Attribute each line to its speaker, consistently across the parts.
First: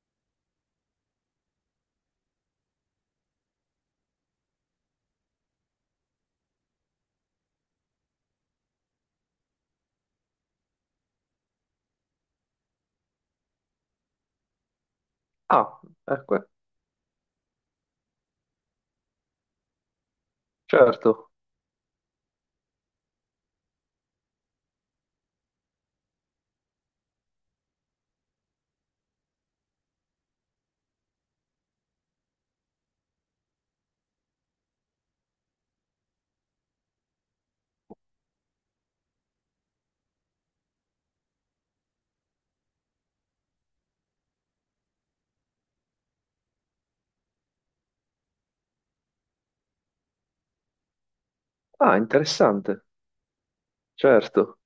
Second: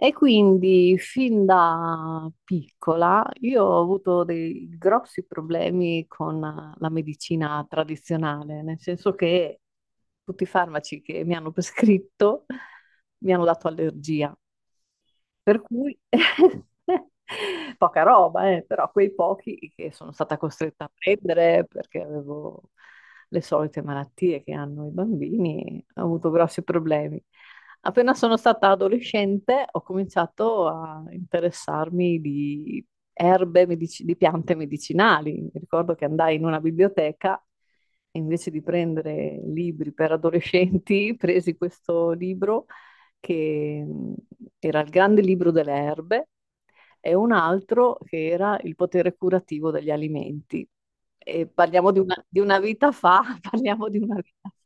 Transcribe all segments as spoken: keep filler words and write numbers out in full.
Speaker 1: E quindi fin da piccola io ho avuto dei grossi problemi con la medicina tradizionale, nel senso che tutti i farmaci che mi hanno prescritto mi hanno dato allergia. Per
Speaker 2: Ah,
Speaker 1: cui
Speaker 2: ecco,
Speaker 1: poca roba, eh, però quei pochi che sono stata costretta a
Speaker 2: certo.
Speaker 1: prendere perché avevo le solite malattie che hanno i bambini, ho avuto grossi problemi. Appena sono stata adolescente ho cominciato a interessarmi di erbe, medici- di piante medicinali. Mi ricordo che andai in una biblioteca e invece di prendere libri per adolescenti, presi questo libro che mh, era il Grande Libro delle Erbe e un altro che era Il potere curativo degli alimenti. E parliamo
Speaker 2: Ah,
Speaker 1: di una, di una
Speaker 2: interessante,
Speaker 1: vita fa, parliamo di una vita
Speaker 2: certo.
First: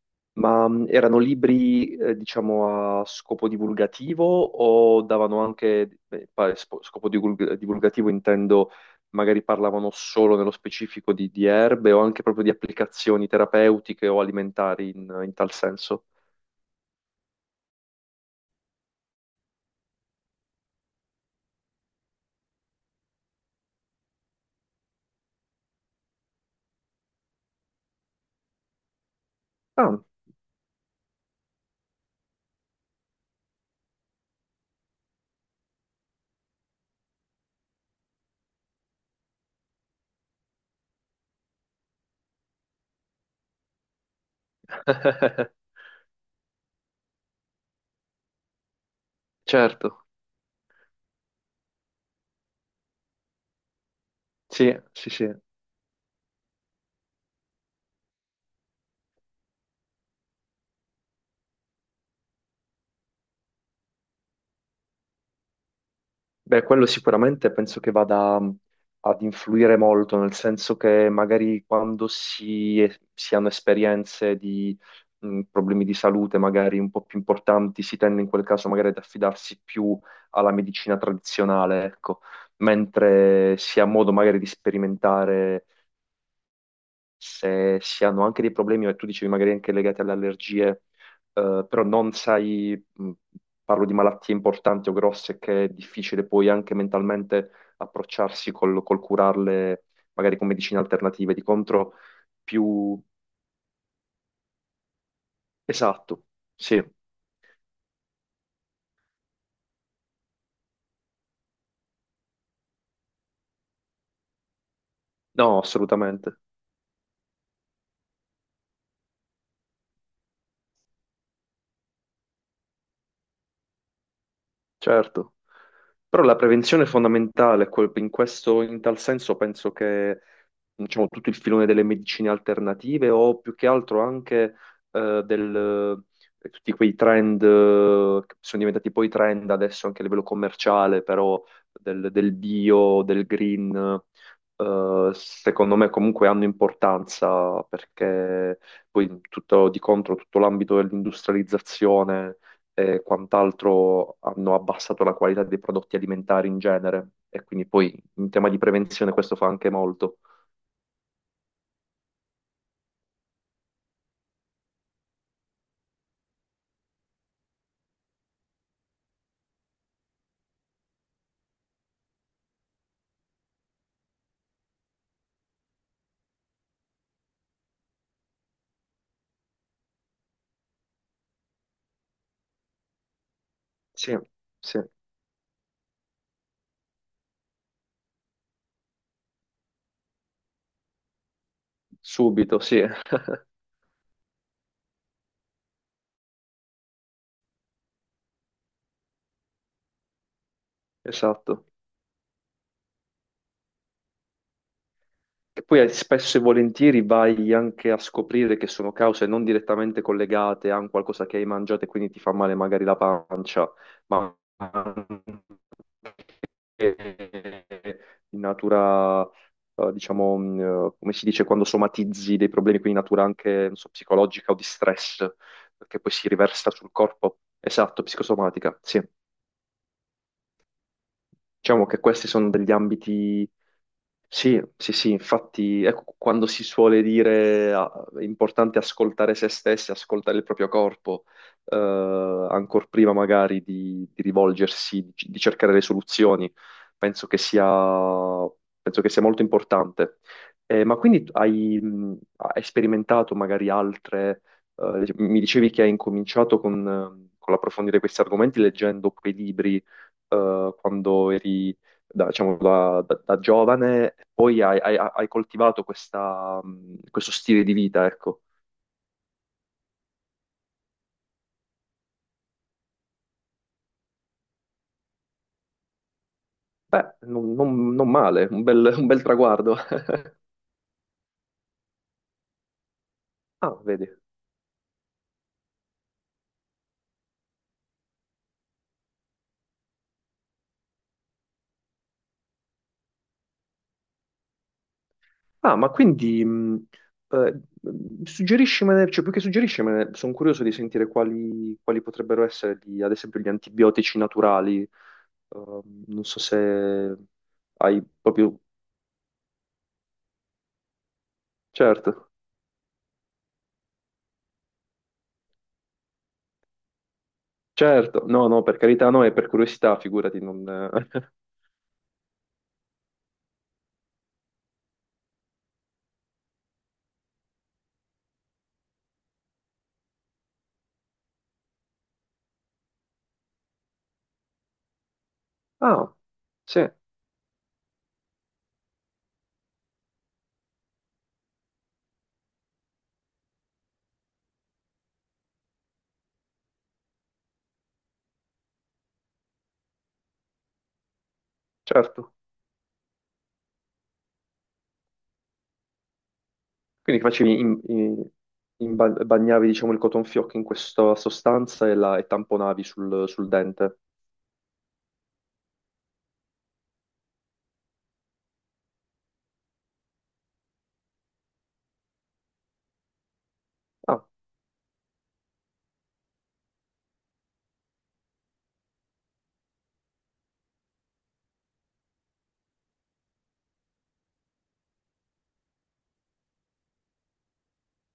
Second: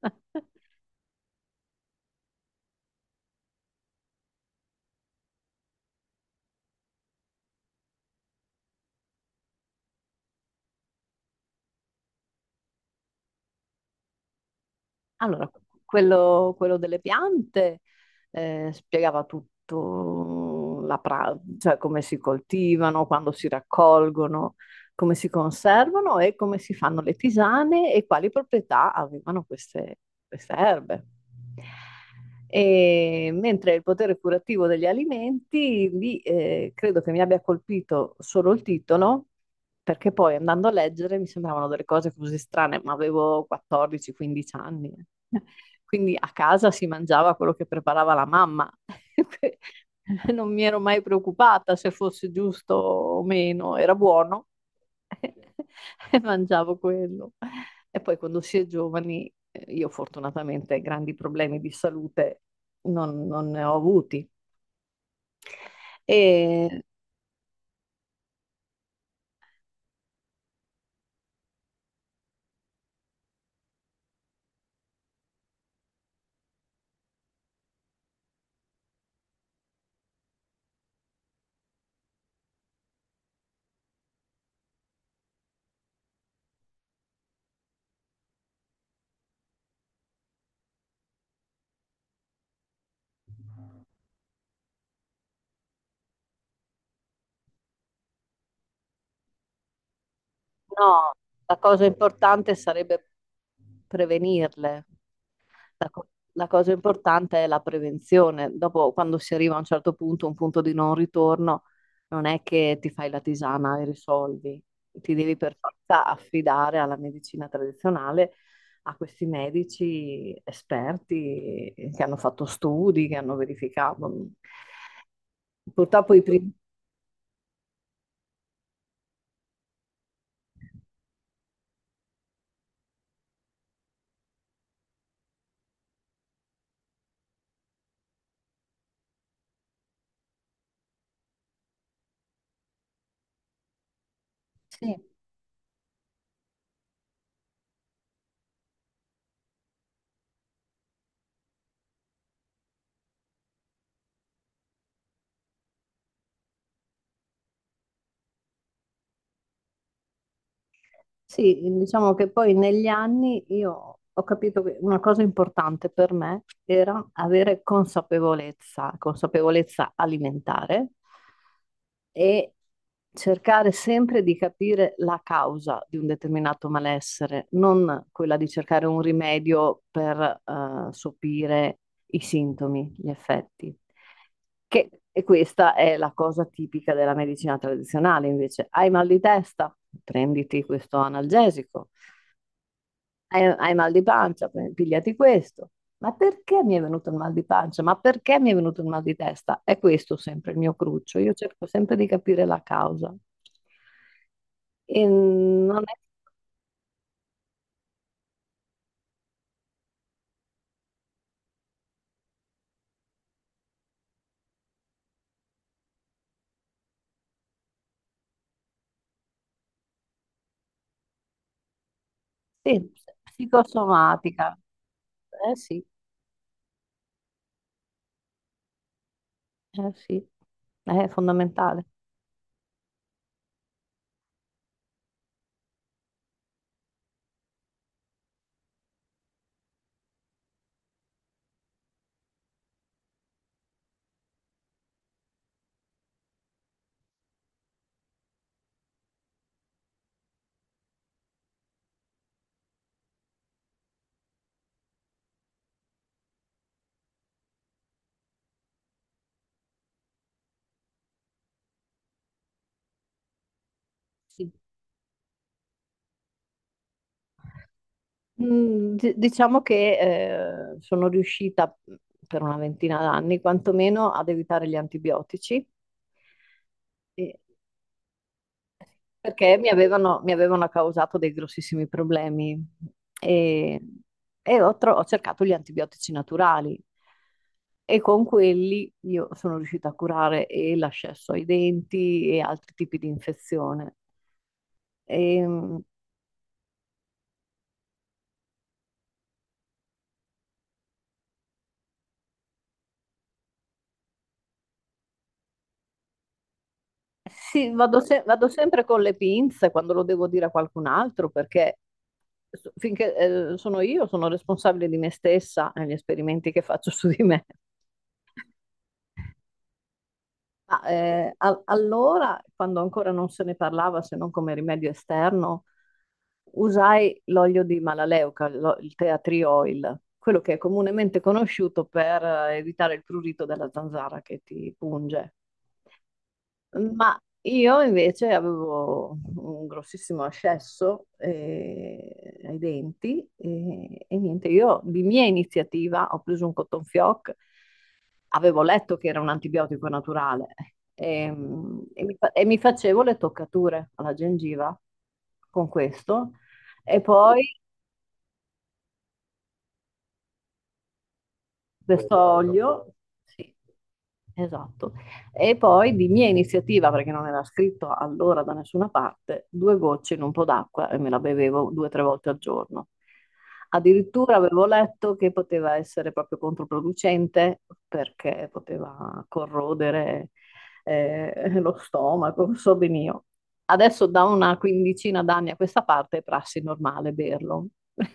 Speaker 1: fa.
Speaker 2: Ma mh, erano libri, eh, diciamo, a scopo divulgativo o davano anche, eh, pa- spo- scopo divulg- divulgativo intendo, magari parlavano solo nello specifico di, di erbe o anche proprio di applicazioni terapeutiche o alimentari in, in
Speaker 1: Allora,
Speaker 2: tal senso?
Speaker 1: quello, quello delle piante eh, spiegava tutto, la pra- cioè come si coltivano, quando si raccolgono, come si conservano e come si fanno le tisane e quali proprietà avevano queste,
Speaker 2: Ah,
Speaker 1: queste erbe. E mentre il potere curativo degli alimenti, lì eh, credo che mi abbia colpito solo il titolo, perché poi andando a leggere mi sembravano delle cose così strane, ma avevo quattordici quindici anni. eh. Quindi a casa si mangiava quello che preparava la mamma.
Speaker 2: certo,
Speaker 1: Non mi ero mai preoccupata se fosse giusto o meno, era buono.
Speaker 2: sì, sì, sì.
Speaker 1: e mangiavo quello. E poi quando si è giovani, eh, io fortunatamente grandi problemi di salute non, non ne ho avuti.
Speaker 2: Beh,
Speaker 1: E
Speaker 2: quello sicuramente penso che vada mh, ad influire molto, nel senso che magari quando si, si hanno esperienze di mh, problemi di salute magari un po' più importanti, si tende in quel caso magari ad affidarsi più alla medicina tradizionale, ecco, mentre si ha modo magari di sperimentare se si hanno anche dei problemi, e tu dicevi magari anche legati alle allergie, eh, però non sai, mh, parlo di malattie importanti o grosse, che è difficile poi anche mentalmente approcciarsi col, col curarle, magari con medicine
Speaker 1: no,
Speaker 2: alternative, di
Speaker 1: la cosa
Speaker 2: contro
Speaker 1: importante
Speaker 2: più...
Speaker 1: sarebbe prevenirle. La, co-
Speaker 2: Esatto,
Speaker 1: la cosa
Speaker 2: sì,
Speaker 1: importante è la prevenzione. Dopo, quando si arriva a un certo punto, un punto di non ritorno, non è che ti fai la tisana e risolvi. Ti devi per
Speaker 2: no,
Speaker 1: forza
Speaker 2: assolutamente,
Speaker 1: affidare alla medicina tradizionale, a questi medici esperti che hanno fatto studi, che hanno verificato.
Speaker 2: certo.
Speaker 1: Purtroppo i
Speaker 2: Però la
Speaker 1: primi...
Speaker 2: prevenzione è fondamentale, quel- in questo, in tal senso penso che diciamo, tutto il filone delle medicine alternative o più che altro anche eh, del, eh, tutti quei trend eh, che sono diventati poi trend adesso anche a livello commerciale, però del, del bio, del green,
Speaker 1: Sì.
Speaker 2: eh, secondo me comunque hanno importanza perché poi tutto di contro tutto l'ambito dell'industrializzazione e quant'altro hanno abbassato la qualità dei prodotti alimentari in genere e quindi poi in tema di prevenzione questo fa anche molto.
Speaker 1: Sì, diciamo che poi negli anni io ho capito che una cosa importante per me era avere consapevolezza, consapevolezza alimentare e cercare sempre di capire la causa di un determinato malessere, non quella di cercare un rimedio per eh, sopire i sintomi, gli effetti.
Speaker 2: Sì, sì,
Speaker 1: Che, e questa è la cosa tipica della medicina tradizionale, invece. Hai mal di testa? Prenditi questo analgesico.
Speaker 2: subito, sì,
Speaker 1: Hai, hai mal di pancia? Pre- Pigliati questo. Ma perché mi è venuto il mal di pancia? Ma perché mi è venuto il mal di testa? È questo sempre il mio cruccio. Io cerco
Speaker 2: esatto.
Speaker 1: sempre di capire la causa. E
Speaker 2: E poi
Speaker 1: non
Speaker 2: eh,
Speaker 1: è.
Speaker 2: spesso e volentieri vai anche a scoprire che sono cause non direttamente collegate a un qualcosa che hai mangiato e quindi ti fa male magari la pancia, ma anche in natura, eh, diciamo, mh, eh, come si dice, quando somatizzi dei problemi,
Speaker 1: Sì,
Speaker 2: quindi in natura anche, non so, psicologica o
Speaker 1: psicosomatica.
Speaker 2: di stress,
Speaker 1: Eh sì,
Speaker 2: che poi si riversa sul corpo. Esatto, psicosomatica, sì.
Speaker 1: eh sì, è fondamentale.
Speaker 2: Diciamo che questi sono degli ambiti. Sì, sì, sì, infatti, ecco, quando si suole dire ah, è importante ascoltare se stessi, ascoltare il proprio corpo, eh, ancor prima magari di, di rivolgersi, di, di cercare le soluzioni, penso che sia, penso che sia molto importante. Eh, ma quindi tu hai, mh, hai sperimentato magari altre, eh, mi dicevi che hai incominciato con, eh, con l'approfondire questi argomenti leggendo quei libri, eh, quando eri da, diciamo, da- da- da giovane,
Speaker 1: Sì.
Speaker 2: poi hai, hai- hai coltivato questa, mh, questo stile di vita, ecco.
Speaker 1: Mm, di- Diciamo che eh, sono riuscita mh, per una ventina d'anni quantomeno ad evitare gli antibiotici
Speaker 2: Beh,
Speaker 1: eh,
Speaker 2: non, non- non male, un bel, un bel
Speaker 1: perché mi
Speaker 2: traguardo.
Speaker 1: avevano, mi avevano causato dei grossissimi problemi
Speaker 2: Ah,
Speaker 1: e,
Speaker 2: vedi.
Speaker 1: e ho, tro- ho cercato gli antibiotici naturali e con quelli io sono riuscita a curare e l'ascesso ai denti e altri tipi di infezione. E,
Speaker 2: Ah, ma quindi, mh, eh, mm, suggeriscimene, cioè più che suggeriscimene, sono curioso di sentire quali, quali potrebbero essere, gli- ad esempio, gli antibiotici naturali. Ehm, non so se
Speaker 1: Sì, vado,
Speaker 2: hai
Speaker 1: se- vado
Speaker 2: proprio...
Speaker 1: sempre con le pinze quando lo devo dire a qualcun altro perché
Speaker 2: Certo,
Speaker 1: so- finché eh, sono io sono responsabile di me stessa e gli esperimenti che faccio su di me.
Speaker 2: certo. No, no, per carità, no, è per curiosità, figurati, non...
Speaker 1: Ma, eh, a- allora, quando ancora non se ne parlava se non come rimedio esterno, usai l'olio di Malaleuca, lo- il tea tree oil, quello che è comunemente conosciuto per eh, evitare il prurito della zanzara che ti punge.
Speaker 2: Ah, sì.
Speaker 1: Ma io invece avevo un grossissimo ascesso eh, ai denti e, e niente, io di mia iniziativa ho preso un cotton fioc, avevo letto che era un antibiotico naturale e, mm, e mi,
Speaker 2: Certo,
Speaker 1: fa- e mi facevo le toccature alla gengiva con questo e Mm.
Speaker 2: quindi
Speaker 1: poi
Speaker 2: facevi in, in- in ba- bagnavi diciamo il cotton fioc in questa sostanza e,
Speaker 1: questo
Speaker 2: la, e tamponavi
Speaker 1: olio,
Speaker 2: sul, sul
Speaker 1: sì,
Speaker 2: dente.
Speaker 1: esatto, e poi di mia iniziativa, perché non era scritto allora da nessuna parte, due gocce in un po' d'acqua e me la bevevo due o tre volte al giorno.
Speaker 2: Ah,
Speaker 1: Addirittura avevo letto che poteva essere proprio controproducente perché poteva corrodere eh, lo stomaco, so ben io. Adesso da una quindicina d'anni a questa parte è prassi normale berlo.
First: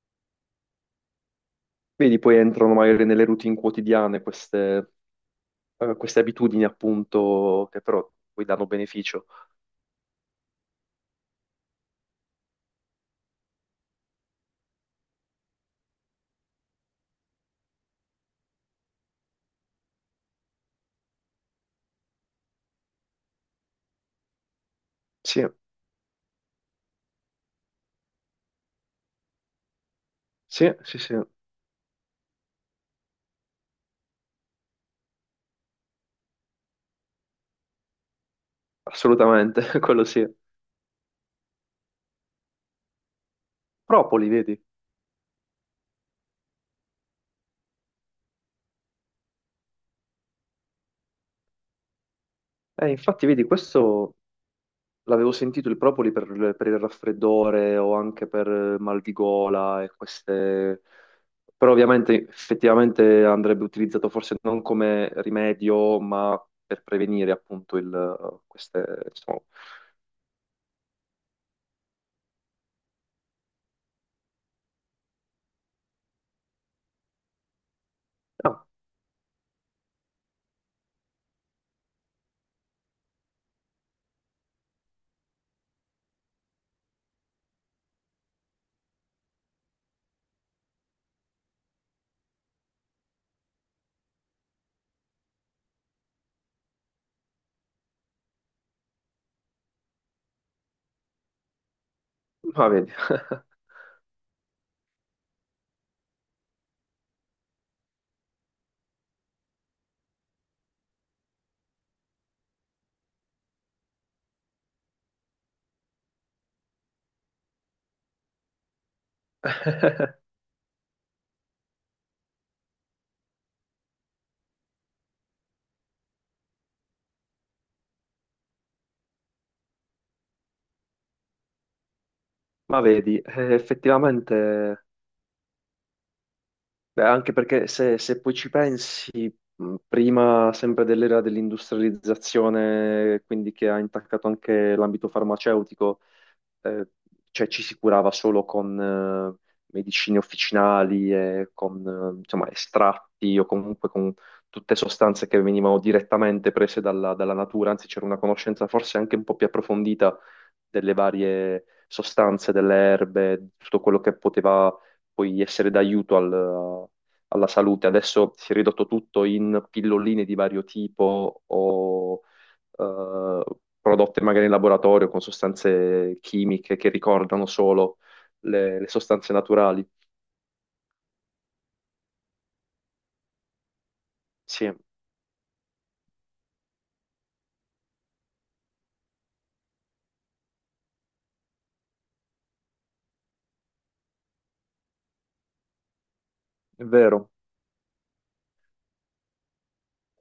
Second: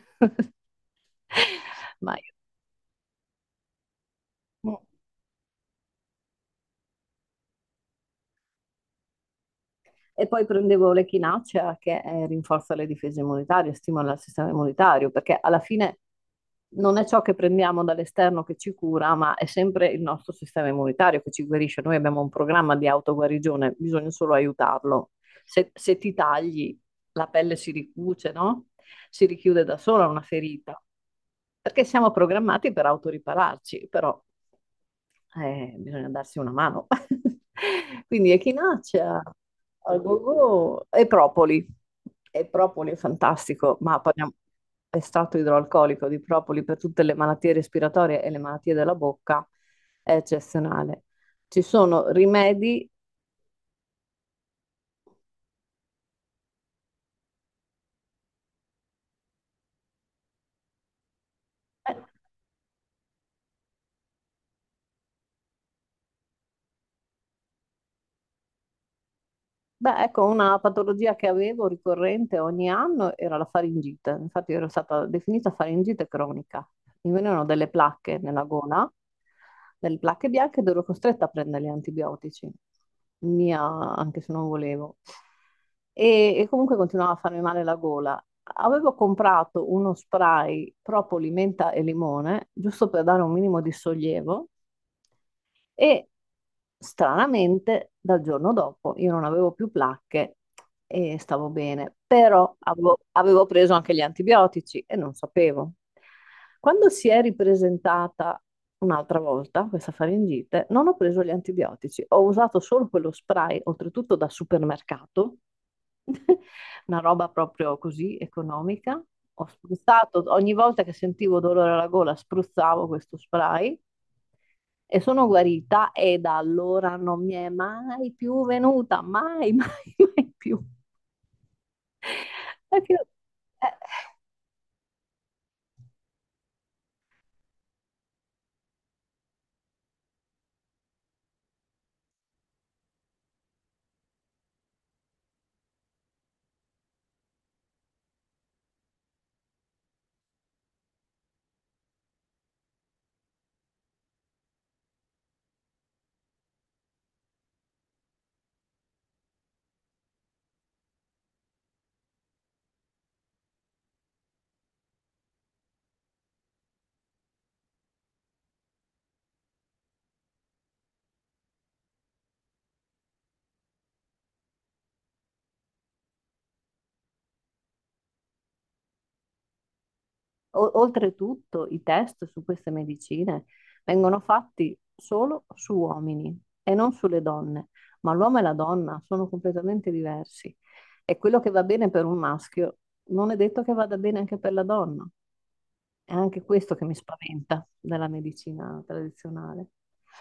Speaker 1: Ma
Speaker 2: vedi,
Speaker 1: io...
Speaker 2: poi entrano magari nelle routine quotidiane
Speaker 1: mm,
Speaker 2: queste, eh, queste abitudini appunto che però poi danno beneficio.
Speaker 1: E poi prendevo l'echinacea che eh, rinforza le difese immunitarie, stimola il sistema immunitario, perché alla fine non è ciò che prendiamo dall'esterno che ci cura, ma è sempre il nostro sistema immunitario che ci guarisce. Noi abbiamo un programma di autoguarigione, bisogna solo aiutarlo.
Speaker 2: Sì,
Speaker 1: Se, se ti tagli, la pelle si ricuce, no? Si richiude da sola una
Speaker 2: sì,
Speaker 1: ferita,
Speaker 2: sì, sì,
Speaker 1: perché siamo programmati per autoripararci, però eh, bisogna darsi una mano. Quindi echinacea,
Speaker 2: assolutamente,
Speaker 1: al
Speaker 2: quello sì.
Speaker 1: go-go e propoli. E propoli è fantastico, ma
Speaker 2: Propoli,
Speaker 1: parliamo
Speaker 2: vedi?
Speaker 1: estratto idroalcolico di propoli per tutte le malattie respiratorie e le malattie della bocca è eccezionale. Ci sono rimedi,
Speaker 2: Eh, infatti, vedi, questo l'avevo sentito, il propoli per, per il raffreddore o anche per mal di gola e queste... Però
Speaker 1: eh,
Speaker 2: ovviamente effettivamente andrebbe utilizzato forse non come rimedio, ma per prevenire appunto il, queste... Insomma...
Speaker 1: Beh, ecco, una patologia che avevo ricorrente ogni anno era la faringite. Infatti ero stata definita faringite cronica. Mi venivano delle placche nella
Speaker 2: Ah,
Speaker 1: gola, delle placche bianche ed ero costretta a prendere gli antibiotici. Mia, anche se non volevo. E, e comunque continuava a farmi male la gola. Avevo comprato uno spray propoli, menta e limone, giusto per dare un minimo di sollievo. E stranamente, dal giorno dopo io non avevo più placche e stavo bene, però
Speaker 2: ma vedi,
Speaker 1: avevo, avevo preso anche gli antibiotici e non sapevo. Quando si è ripresentata un'altra volta questa faringite, non ho preso gli antibiotici, ho usato solo quello spray, oltretutto da supermercato, una roba proprio così economica. Ho spruzzato, ogni volta che sentivo dolore alla gola, spruzzavo questo spray e sono guarita e da allora non mi è mai più venuta, mai, mai, mai più.
Speaker 2: ma
Speaker 1: Perché,
Speaker 2: vedi, eh,
Speaker 1: eh,
Speaker 2: effettivamente, beh, anche perché se, se poi ci pensi, mh, prima sempre dell'era dell'industrializzazione, quindi che ha intaccato anche l'ambito farmaceutico, eh, cioè ci si curava solo con eh, medicine officinali e con eh, insomma, estratti o comunque con tutte sostanze che venivano direttamente prese dalla, dalla natura, anzi c'era una conoscenza forse anche un po' più approfondita delle varie sostanze, delle erbe, di tutto quello che poteva poi essere d'aiuto al- alla salute. Adesso si è ridotto tutto in pilloline di vario tipo o eh, prodotte magari in laboratorio con sostanze chimiche che ricordano solo le, le sostanze naturali.
Speaker 1: o- oltretutto i test su queste medicine vengono
Speaker 2: Sì, è
Speaker 1: fatti solo su uomini e non sulle donne, ma l'uomo e la donna sono completamente diversi e quello che va bene per un maschio non è detto che vada bene anche per la donna. È anche questo che mi
Speaker 2: vero.
Speaker 1: spaventa della medicina tradizionale.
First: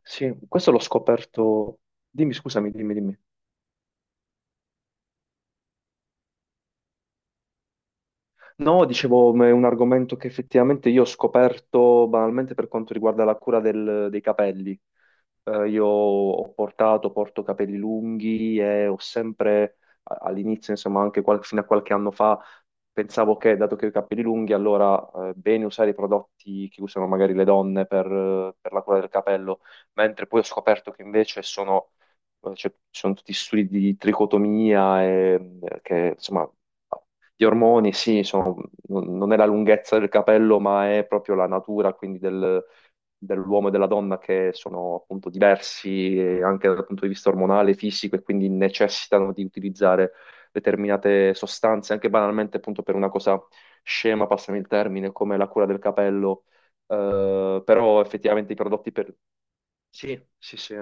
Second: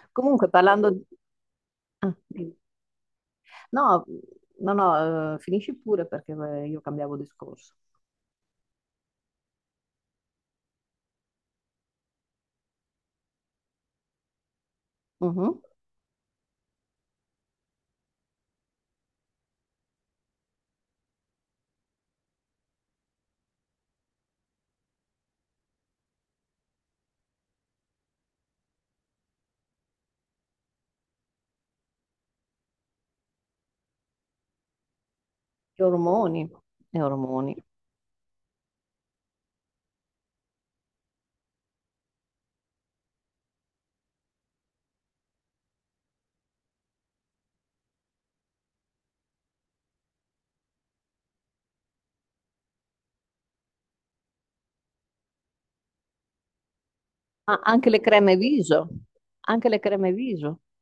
Speaker 2: Sì,
Speaker 1: Comunque,
Speaker 2: questo l'ho
Speaker 1: parlando,
Speaker 2: scoperto.
Speaker 1: ah,
Speaker 2: Dimmi,
Speaker 1: dimmi.
Speaker 2: scusami, dimmi, dimmi.
Speaker 1: No, no, no, eh, finisci pure perché eh, io cambiavo discorso.
Speaker 2: No, dicevo, ma è un argomento che effettivamente io ho scoperto banalmente per quanto riguarda la cura del- dei capelli.
Speaker 1: Mhm.
Speaker 2: Eh, io ho portato, porto capelli lunghi e ho sempre a- all'inizio, insomma, anche qual- fino a qualche anno fa pensavo che, dato che ho i capelli lunghi, allora eh, bene usare i prodotti che usano magari le donne per, eh, per la cura del capello, mentre poi ho scoperto che invece sono, eh, cioè, ci sono tutti studi di tricotomia e
Speaker 1: Gli
Speaker 2: eh, che, insomma,
Speaker 1: ormoni, gli
Speaker 2: gli
Speaker 1: ormoni.
Speaker 2: ormoni, sì, sono- non non è la lunghezza del capello, ma è proprio la natura, quindi del, dell'uomo e della donna che sono appunto diversi eh, anche dal punto di vista ormonale, fisico, e quindi necessitano di utilizzare determinate sostanze, anche banalmente appunto per una cosa scema, passami il termine, come la cura del capello,
Speaker 1: Ah,
Speaker 2: eh,
Speaker 1: anche le
Speaker 2: però
Speaker 1: creme
Speaker 2: effettivamente i
Speaker 1: viso,
Speaker 2: prodotti per...
Speaker 1: anche le creme
Speaker 2: Sì, sì,
Speaker 1: viso.
Speaker 2: sì,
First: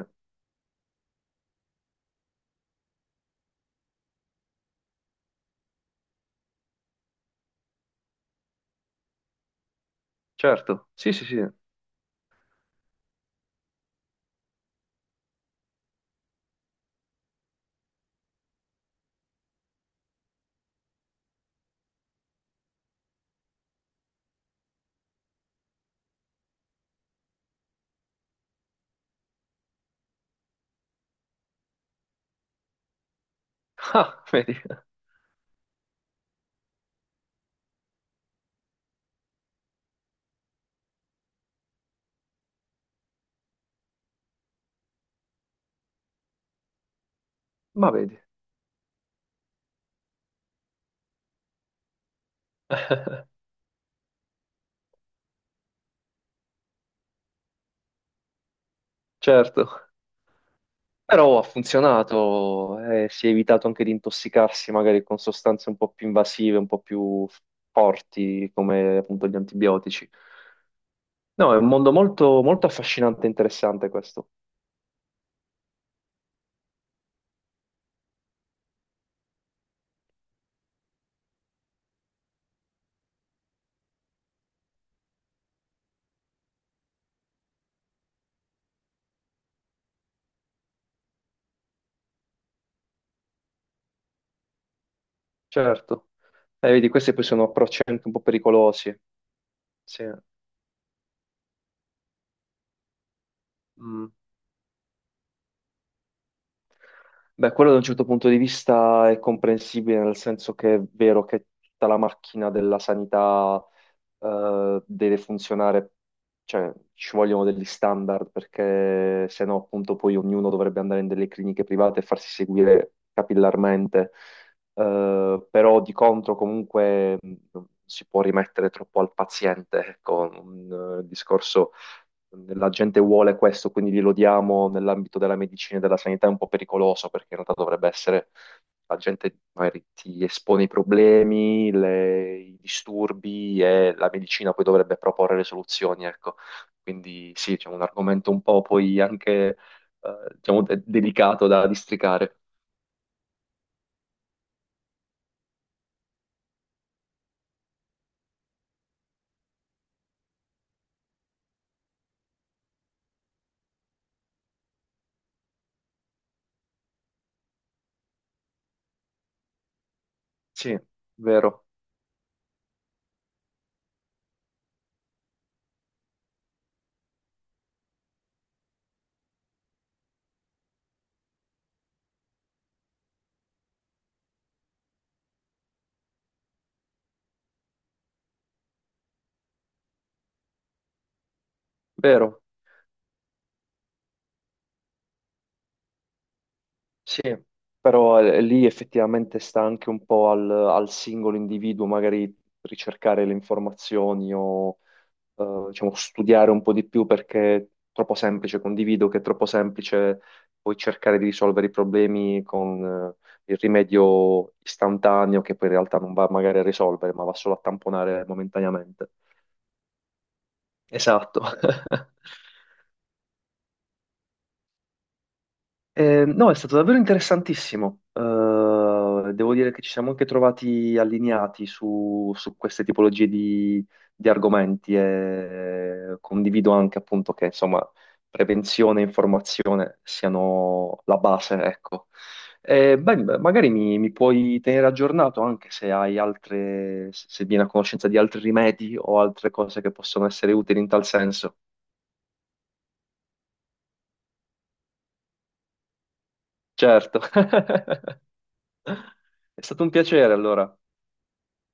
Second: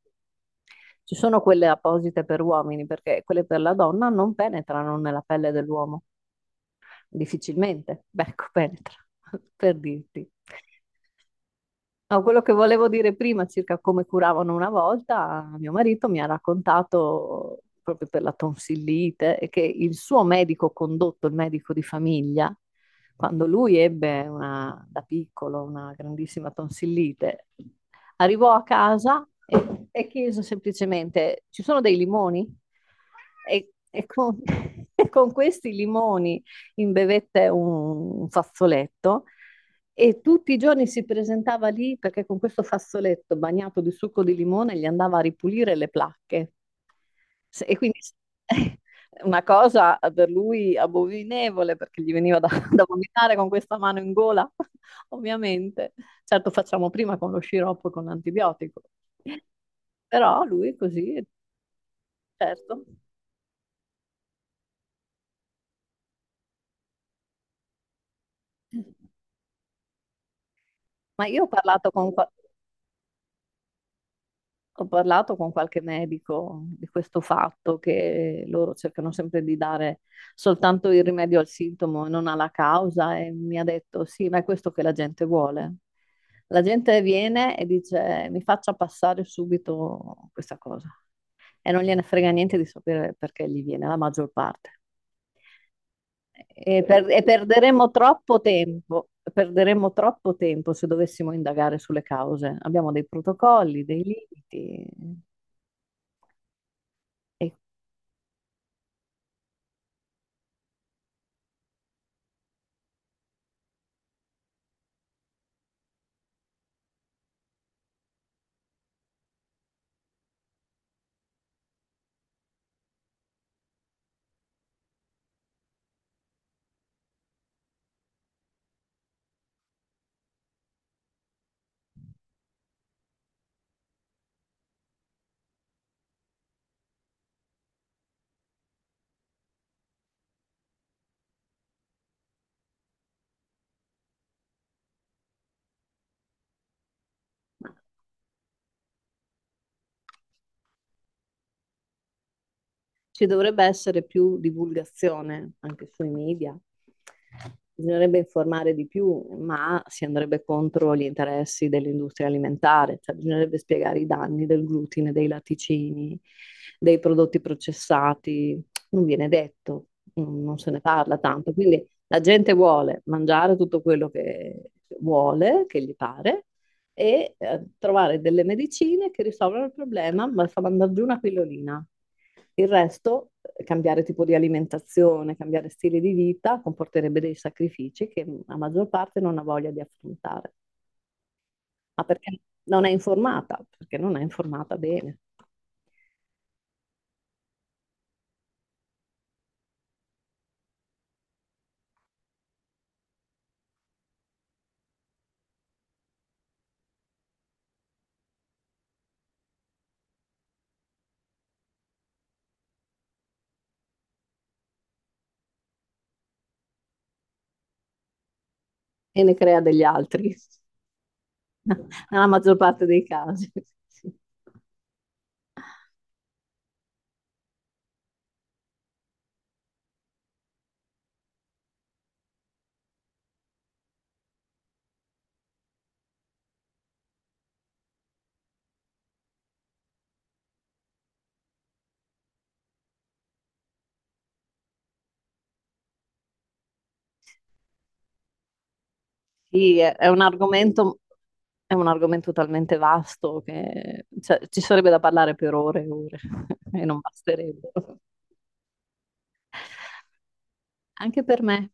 Speaker 1: Ci sono quelle apposite per uomini perché quelle per la donna non penetrano nella pelle dell'uomo, difficilmente. Beh, ecco, penetra, per dirti.
Speaker 2: certo, sì, sì, sì.
Speaker 1: No, quello che volevo dire prima circa come curavano una volta, mio marito mi ha raccontato proprio per la tonsillite e che il suo medico condotto, il medico di famiglia, quando lui ebbe una- da piccolo una grandissima tonsillite, arrivò a casa e, e chiese semplicemente: ci sono dei limoni? E, e
Speaker 2: Ah,
Speaker 1: con,
Speaker 2: vedi,
Speaker 1: e con questi limoni imbevette un, un fazzoletto. E tutti i giorni si presentava lì perché con questo fazzoletto bagnato di succo di limone gli andava a ripulire le placche. Se- E
Speaker 2: ma
Speaker 1: quindi
Speaker 2: vedi,
Speaker 1: una cosa per lui abominevole perché gli veniva da, da vomitare con questa mano in gola ovviamente. Certo, facciamo prima con lo sciroppo e con l'antibiotico,
Speaker 2: certo.
Speaker 1: però lui così,
Speaker 2: Però ha funzionato,
Speaker 1: certo.
Speaker 2: eh, si è evitato anche di intossicarsi magari con sostanze un po' più invasive, un po' più forti, come appunto gli antibiotici.
Speaker 1: Ma io ho
Speaker 2: No, è un
Speaker 1: parlato
Speaker 2: mondo
Speaker 1: con, qua-
Speaker 2: molto, molto affascinante e interessante questo.
Speaker 1: ho parlato con qualche medico di questo fatto, che loro cercano sempre di dare soltanto il rimedio al sintomo e non alla causa, e mi ha detto: sì, ma è questo che la gente vuole. La gente viene e dice: mi faccia passare subito questa cosa. E non gliene frega niente di sapere perché gli viene la maggior parte.
Speaker 2: Certo. Eh,
Speaker 1: E,
Speaker 2: vedi,
Speaker 1: per-
Speaker 2: questi
Speaker 1: e
Speaker 2: poi sono approcci
Speaker 1: perderemo
Speaker 2: anche un po'
Speaker 1: troppo
Speaker 2: pericolosi.
Speaker 1: tempo, perderemo
Speaker 2: Sì.
Speaker 1: troppo tempo se dovessimo indagare sulle cause. Abbiamo dei protocolli, dei
Speaker 2: Mm.
Speaker 1: limiti. E
Speaker 2: Beh, quello da un certo punto di vista è comprensibile, nel senso che è vero che tutta la macchina della sanità eh, deve funzionare, cioè ci vogliono degli standard, perché se no appunto poi ognuno dovrebbe andare in delle cliniche private e farsi seguire capillarmente. Eh, però di contro comunque mh, non si può rimettere troppo al paziente, ecco, un eh, discorso la gente vuole questo, quindi glielo diamo nell'ambito della medicina e della sanità, è un po' pericoloso perché in realtà dovrebbe essere, la gente magari ti espone i problemi, le- i disturbi e la medicina poi dovrebbe proporre le soluzioni, ecco. Quindi sì, c'è un argomento un po' poi anche, eh, diciamo, de- delicato da districare.
Speaker 1: Ci dovrebbe essere più divulgazione anche sui media. Bisognerebbe informare di più, ma si andrebbe contro gli interessi dell'industria alimentare, cioè bisognerebbe spiegare i danni del glutine, dei latticini, dei prodotti processati. Non viene detto, non non se
Speaker 2: Sì,
Speaker 1: ne parla tanto.
Speaker 2: vero,
Speaker 1: Quindi la gente vuole mangiare tutto quello che vuole, che gli pare, e eh, trovare delle medicine che risolvono il problema, ma fa mandare giù una pillolina. Il resto, cambiare tipo di alimentazione, cambiare stile di vita, comporterebbe dei sacrifici che la maggior parte non ha voglia di affrontare, ma perché
Speaker 2: vero.
Speaker 1: non è informata, perché non è informata bene
Speaker 2: Sì, però eh, lì effettivamente sta anche un po' al, al singolo individuo magari ricercare le informazioni o eh, diciamo, studiare un po' di più perché è troppo semplice, condivido che è troppo semplice poi cercare di risolvere i problemi con eh, il rimedio istantaneo che poi in realtà non va magari a risolvere, ma va solo a tamponare momentaneamente.
Speaker 1: e ne crea degli altri,
Speaker 2: Esatto.
Speaker 1: nella maggior parte dei casi.
Speaker 2: Eh, no, è stato davvero interessantissimo. Eh, devo dire che ci siamo anche trovati allineati su, su queste tipologie di, di argomenti e condivido anche appunto che insomma prevenzione e informazione siano la base, ecco. Eh, beh, magari mi, mi puoi tenere aggiornato anche se hai altre, se se vieni a conoscenza di altri rimedi o altre
Speaker 1: Sì,
Speaker 2: cose che
Speaker 1: è è un
Speaker 2: possono essere utili in
Speaker 1: argomento,
Speaker 2: tal senso.
Speaker 1: è un argomento talmente vasto che cioè, ci sarebbe da parlare per ore e ore e non
Speaker 2: Certo.
Speaker 1: basterebbero.
Speaker 2: È stato un piacere allora.
Speaker 1: Anche per me.